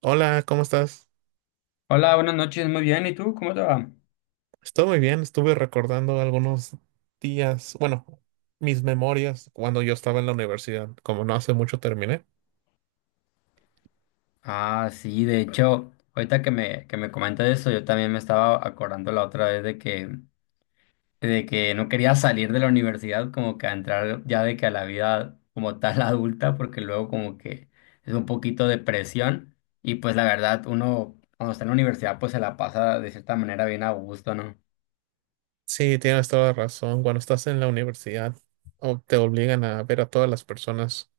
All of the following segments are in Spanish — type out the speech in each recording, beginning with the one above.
Hola, ¿cómo estás? Hola, buenas noches, muy bien. ¿Y tú? ¿Cómo te va? Estoy muy bien, estuve recordando algunos días, bueno, mis memorias cuando yo estaba en la universidad, como no hace mucho terminé. Ah, sí, de hecho, ahorita que me comentas eso, yo también me estaba acordando la otra vez de que no quería salir de la universidad, como que a entrar ya de que a la vida como tal adulta, porque luego como que es un poquito de presión y pues la verdad uno cuando está en la universidad pues se la pasa de cierta manera bien a gusto, ¿no? Sí, tienes toda la razón, cuando estás en la universidad o te obligan a ver a todas las personas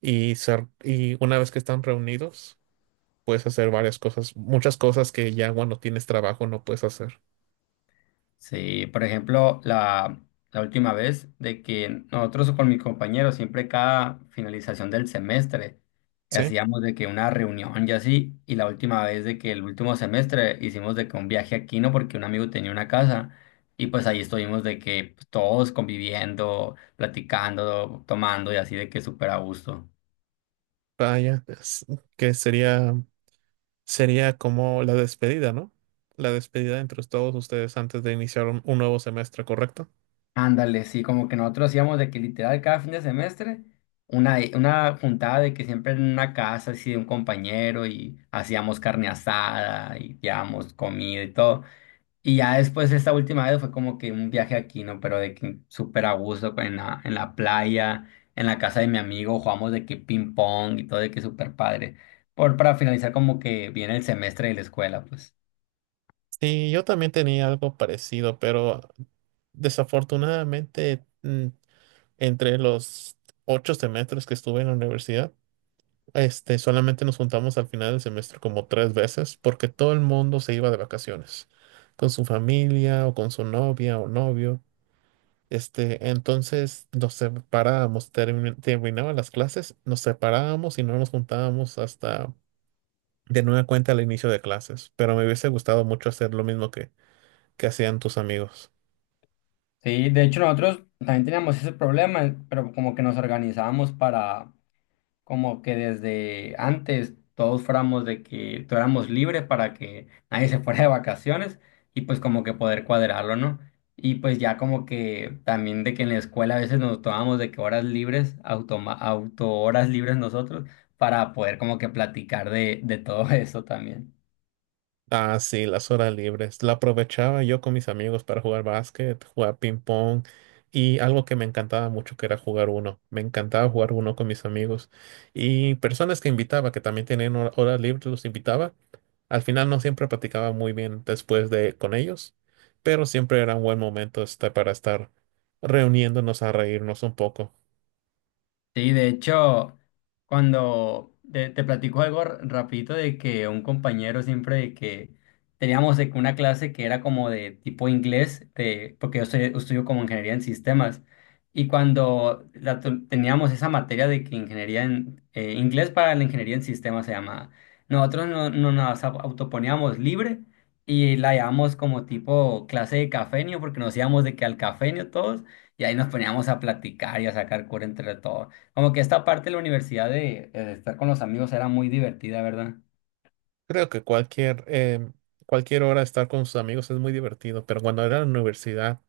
y, y una vez que están reunidos, puedes hacer varias cosas, muchas cosas que ya cuando tienes trabajo no puedes hacer. Sí, por ejemplo, la última vez de que nosotros con mis compañeros, siempre cada finalización del semestre, Sí, hacíamos de que una reunión y así, y la última vez de que el último semestre hicimos de que un viaje a Quino porque un amigo tenía una casa, y pues ahí estuvimos de que pues, todos conviviendo, platicando, tomando y así de que súper a gusto. vaya, que sería, sería como la despedida, ¿no? La despedida entre todos ustedes antes de iniciar un nuevo semestre, ¿correcto? Ándale, sí, como que nosotros hacíamos de que literal cada fin de semestre una juntada de que siempre en una casa así de un compañero y hacíamos carne asada y llevábamos comida y todo. Y ya después esta última vez fue como que un viaje aquí, ¿no? Pero de que súper a gusto en la playa, en la casa de mi amigo, jugamos de que ping pong y todo de que súper padre. Para finalizar como que viene el semestre de la escuela, pues. Sí, yo también tenía algo parecido, pero desafortunadamente entre los 8 semestres que estuve en la universidad, este, solamente nos juntamos al final del semestre como 3 veces porque todo el mundo se iba de vacaciones con su familia o con su novia o novio. Este, entonces nos separábamos, terminaban las clases, nos separábamos y no nos juntábamos hasta de nueva cuenta al inicio de clases. Pero me hubiese gustado mucho hacer lo mismo que hacían tus amigos. Sí, de hecho nosotros también teníamos ese problema, pero como que nos organizábamos para como que desde antes todos fuéramos de que tuviéramos libre para que nadie se fuera de vacaciones y pues como que poder cuadrarlo, ¿no? Y pues ya como que también de que en la escuela a veces nos tomábamos de que horas libres, auto horas libres nosotros, para poder como que platicar de todo eso también. Ah, sí, las horas libres. La aprovechaba yo con mis amigos para jugar básquet, jugar ping pong y algo que me encantaba mucho que era jugar uno. Me encantaba jugar uno con mis amigos y personas que invitaba, que también tenían horas libres, los invitaba. Al final no siempre platicaba muy bien después de con ellos, pero siempre era un buen momento, este, para estar reuniéndonos a reírnos un poco. Sí, de hecho, cuando te platico algo rapidito de que un compañero siempre de que teníamos de que una clase que era como de tipo inglés, de, porque yo estudio como ingeniería en sistemas, y cuando la teníamos esa materia de que ingeniería en inglés para la ingeniería en sistemas se llamaba, nosotros no autoponíamos libre y la llamamos como tipo clase de cafenio, porque nos íbamos de que al cafenio todos. Y ahí nos poníamos a platicar y a sacar cura entre todos. Como que esta parte de la universidad de estar con los amigos era muy divertida, ¿verdad? Creo que cualquier, cualquier hora estar con sus amigos es muy divertido, pero cuando era en la universidad,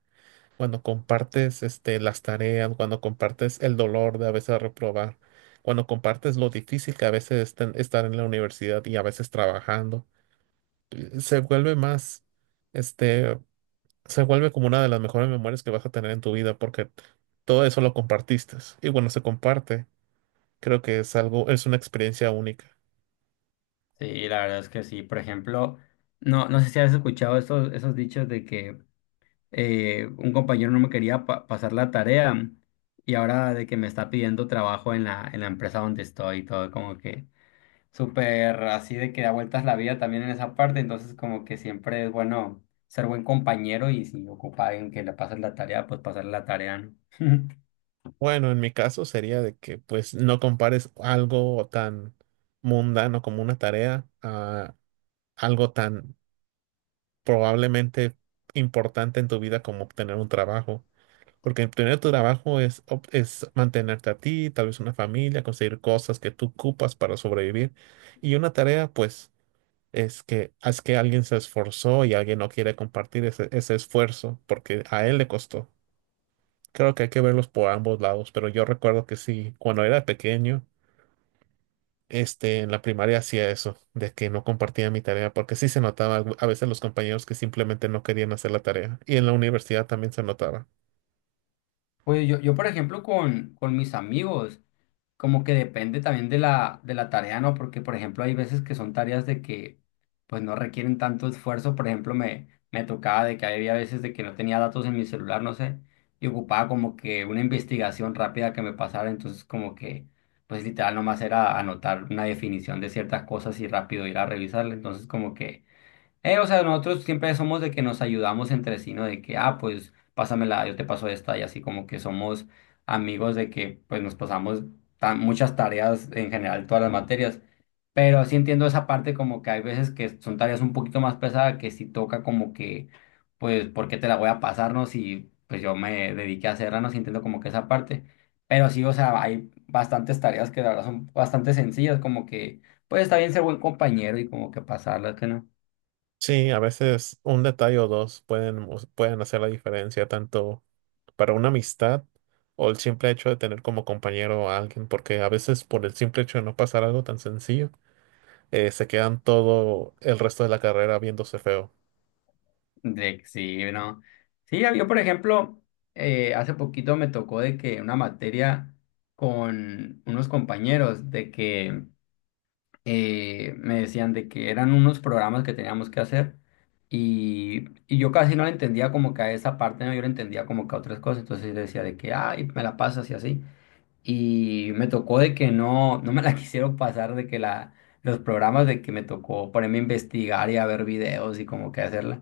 cuando compartes, este, las tareas, cuando compartes el dolor de a veces reprobar, cuando compartes lo difícil que a veces es estar en la universidad y a veces trabajando, se vuelve más, este, se vuelve como una de las mejores memorias que vas a tener en tu vida porque todo eso lo compartiste. Y bueno, se comparte, creo que es algo, es una experiencia única. Sí, la verdad es que sí. Por ejemplo, no sé si has escuchado esos dichos de que un compañero no me quería pasar la tarea y ahora de que me está pidiendo trabajo en la empresa donde estoy y todo, como que súper así de que da vueltas la vida también en esa parte. Entonces, como que siempre es bueno ser buen compañero y si ocupa a alguien que le pasen la tarea, pues pasarle la tarea, ¿no? Bueno, en mi caso sería de que pues no compares algo tan mundano como una tarea a algo tan probablemente importante en tu vida como obtener un trabajo. Porque obtener tu trabajo es, es mantenerte a ti, tal vez una familia, conseguir cosas que tú ocupas para sobrevivir. Y una tarea, pues, es que alguien se esforzó y alguien no quiere compartir ese, ese esfuerzo porque a él le costó. Creo que hay que verlos por ambos lados, pero yo recuerdo que sí, cuando era pequeño. Este, en la primaria hacía eso, de que no compartía mi tarea, porque sí se notaba a veces los compañeros que simplemente no querían hacer la tarea. Y en la universidad también se notaba. Pues yo, por ejemplo, con mis amigos, como que depende también de de la tarea, ¿no? Porque, por ejemplo, hay veces que son tareas de que, pues, no requieren tanto esfuerzo. Por ejemplo, me tocaba de que había veces de que no tenía datos en mi celular, no sé, y ocupaba como que una investigación rápida que me pasara. Entonces, como que, pues, literal, nomás era anotar una definición de ciertas cosas y rápido ir a revisarla. Entonces, como que o sea, nosotros siempre somos de que nos ayudamos entre sí, ¿no? De que, ah, pues pásamela, yo te paso esta, y así como que somos amigos de que pues nos pasamos tan, muchas tareas en general, todas las materias. Pero sí entiendo esa parte como que hay veces que son tareas un poquito más pesadas que sí toca como que, pues, ¿por qué te la voy a pasarnos? Y pues yo me dediqué a hacerla, no sí entiendo como que esa parte. Pero sí, o sea, hay bastantes tareas que la verdad son bastante sencillas, como que, pues está bien ser buen compañero y como que pasarlas, que no. Sí, a veces un detalle o dos pueden hacer la diferencia tanto para una amistad o el simple hecho de tener como compañero a alguien, porque a veces por el simple hecho de no pasar algo tan sencillo, se quedan todo el resto de la carrera viéndose feo. De, sí, no. Sí, por ejemplo, hace poquito me tocó de que una materia con unos compañeros de que me decían de que eran unos programas que teníamos que hacer y yo casi no la entendía como que a esa parte, ¿no? Yo la entendía como que a otras cosas, entonces yo decía de que, ay, me la pasas y así. Y me tocó de que no me la quisieron pasar, de que la, los programas de que me tocó ponerme a investigar y a ver videos y como que hacerla.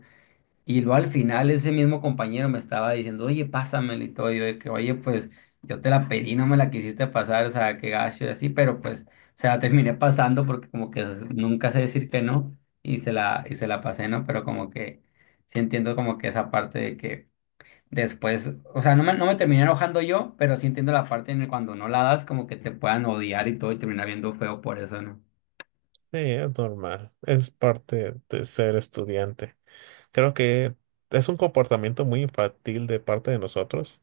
Y luego al final ese mismo compañero me estaba diciendo, oye, pásamela y todo, y yo de que, oye, pues yo te la pedí, no me la quisiste pasar, o sea, qué gacho y así, pero pues se la terminé pasando porque como que nunca sé decir que no y se la, y se la pasé, ¿no? Pero como que sí entiendo como que esa parte de que después, o sea, no no me terminé enojando yo, pero sí entiendo la parte en el cuando no la das como que te puedan odiar y todo y terminar viendo feo por eso, ¿no? Sí, es normal, es parte de ser estudiante. Creo que es un comportamiento muy infantil de parte de nosotros,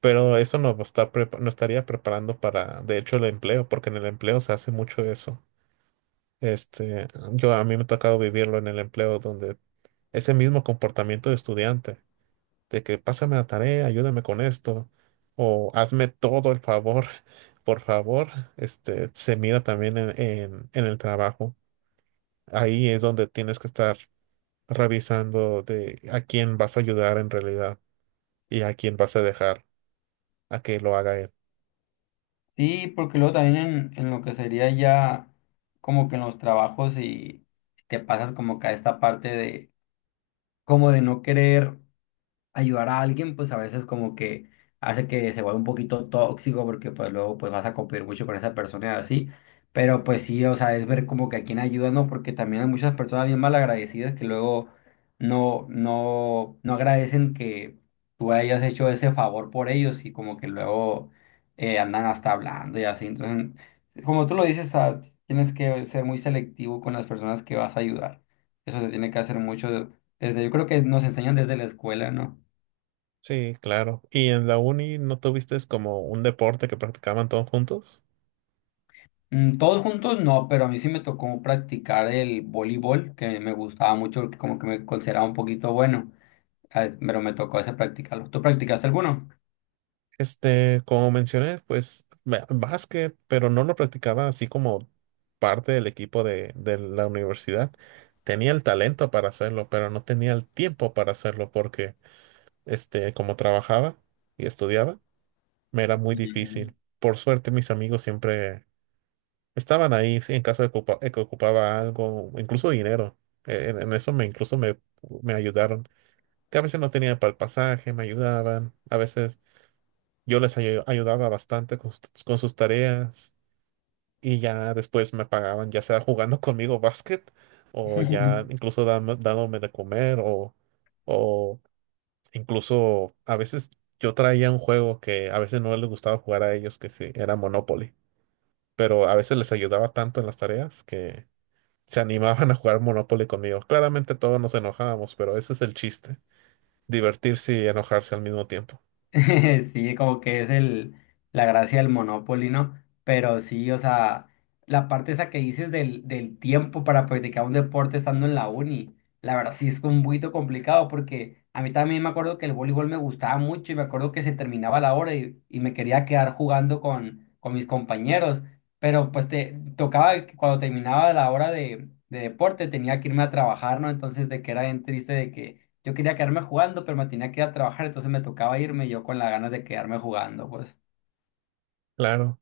pero eso nos está nos estaría preparando para, de hecho, el empleo, porque en el empleo se hace mucho eso. Este, yo a mí me ha tocado vivirlo en el empleo donde ese mismo comportamiento de estudiante, de que pásame la tarea, ayúdame con esto, o hazme todo el favor, por favor, este, se mira también en el trabajo. Ahí es donde tienes que estar revisando de a quién vas a ayudar en realidad. ¿Y a quién vas a dejar a que lo haga él? Sí, porque luego también en lo que sería ya como que en los trabajos y te pasas como que a esta parte de como de no querer ayudar a alguien, pues a veces como que hace que se vuelva un poquito tóxico porque pues luego pues vas a competir mucho con esa persona y así. Pero pues sí, o sea, es ver como que a quién ayuda, ¿no? Porque también hay muchas personas bien malagradecidas que luego no agradecen que tú hayas hecho ese favor por ellos y como que luego andan hasta hablando y así. Entonces, como tú lo dices, o sea, tienes que ser muy selectivo con las personas que vas a ayudar. Eso se tiene que hacer mucho desde, yo creo que nos enseñan desde la escuela, ¿no? Sí, claro. ¿Y en la uni no tuviste como un deporte que practicaban todos juntos? Todos juntos no, pero a mí sí me tocó practicar el voleibol, que me gustaba mucho, porque como que me consideraba un poquito bueno, ah, pero me tocó ese practicarlo. ¿Tú practicaste alguno? Este, como mencioné, pues básquet, pero no lo practicaba así como parte del equipo de la universidad. Tenía el talento para hacerlo, pero no tenía el tiempo para hacerlo porque, este, como trabajaba y estudiaba, me era muy Ujú. difícil. Por suerte, mis amigos siempre estaban ahí, sí, en caso de, de que ocupaba algo, incluso dinero. En eso me me ayudaron. Que a veces no tenía para el pasaje, me ayudaban. A veces yo ayudaba bastante sus con sus tareas. Y ya después me pagaban, ya sea jugando conmigo básquet, o ya incluso dándome de comer, o incluso a veces yo traía un juego que a veces no les gustaba jugar a ellos, que sí, era Monopoly. Pero a veces les ayudaba tanto en las tareas que se animaban a jugar Monopoly conmigo. Claramente todos nos enojábamos, pero ese es el chiste, divertirse y enojarse al mismo tiempo. Sí, como que es el, la gracia del Monopoly, ¿no? Pero sí, o sea, la parte esa que dices del tiempo para practicar un deporte estando en la uni, la verdad sí es un poquito complicado porque a mí también me acuerdo que el voleibol me gustaba mucho y me acuerdo que se terminaba la hora y me quería quedar jugando con mis compañeros, pero pues te tocaba que cuando terminaba la hora de deporte tenía que irme a trabajar, ¿no? Entonces de que era bien triste de que yo quería quedarme jugando, pero me tenía que ir a trabajar, entonces me tocaba irme y yo con las ganas de quedarme jugando, pues. Claro.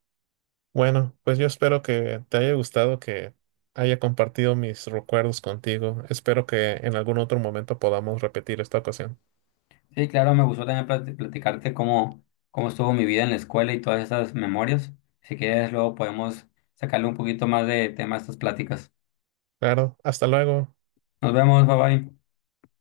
Bueno, pues yo espero que te haya gustado, que haya compartido mis recuerdos contigo. Espero que en algún otro momento podamos repetir esta ocasión. Sí, claro, me gustó también platicarte cómo, cómo estuvo mi vida en la escuela y todas esas memorias. Si quieres, luego podemos sacarle un poquito más de tema a estas pláticas. Claro, hasta luego. Nos vemos, bye bye.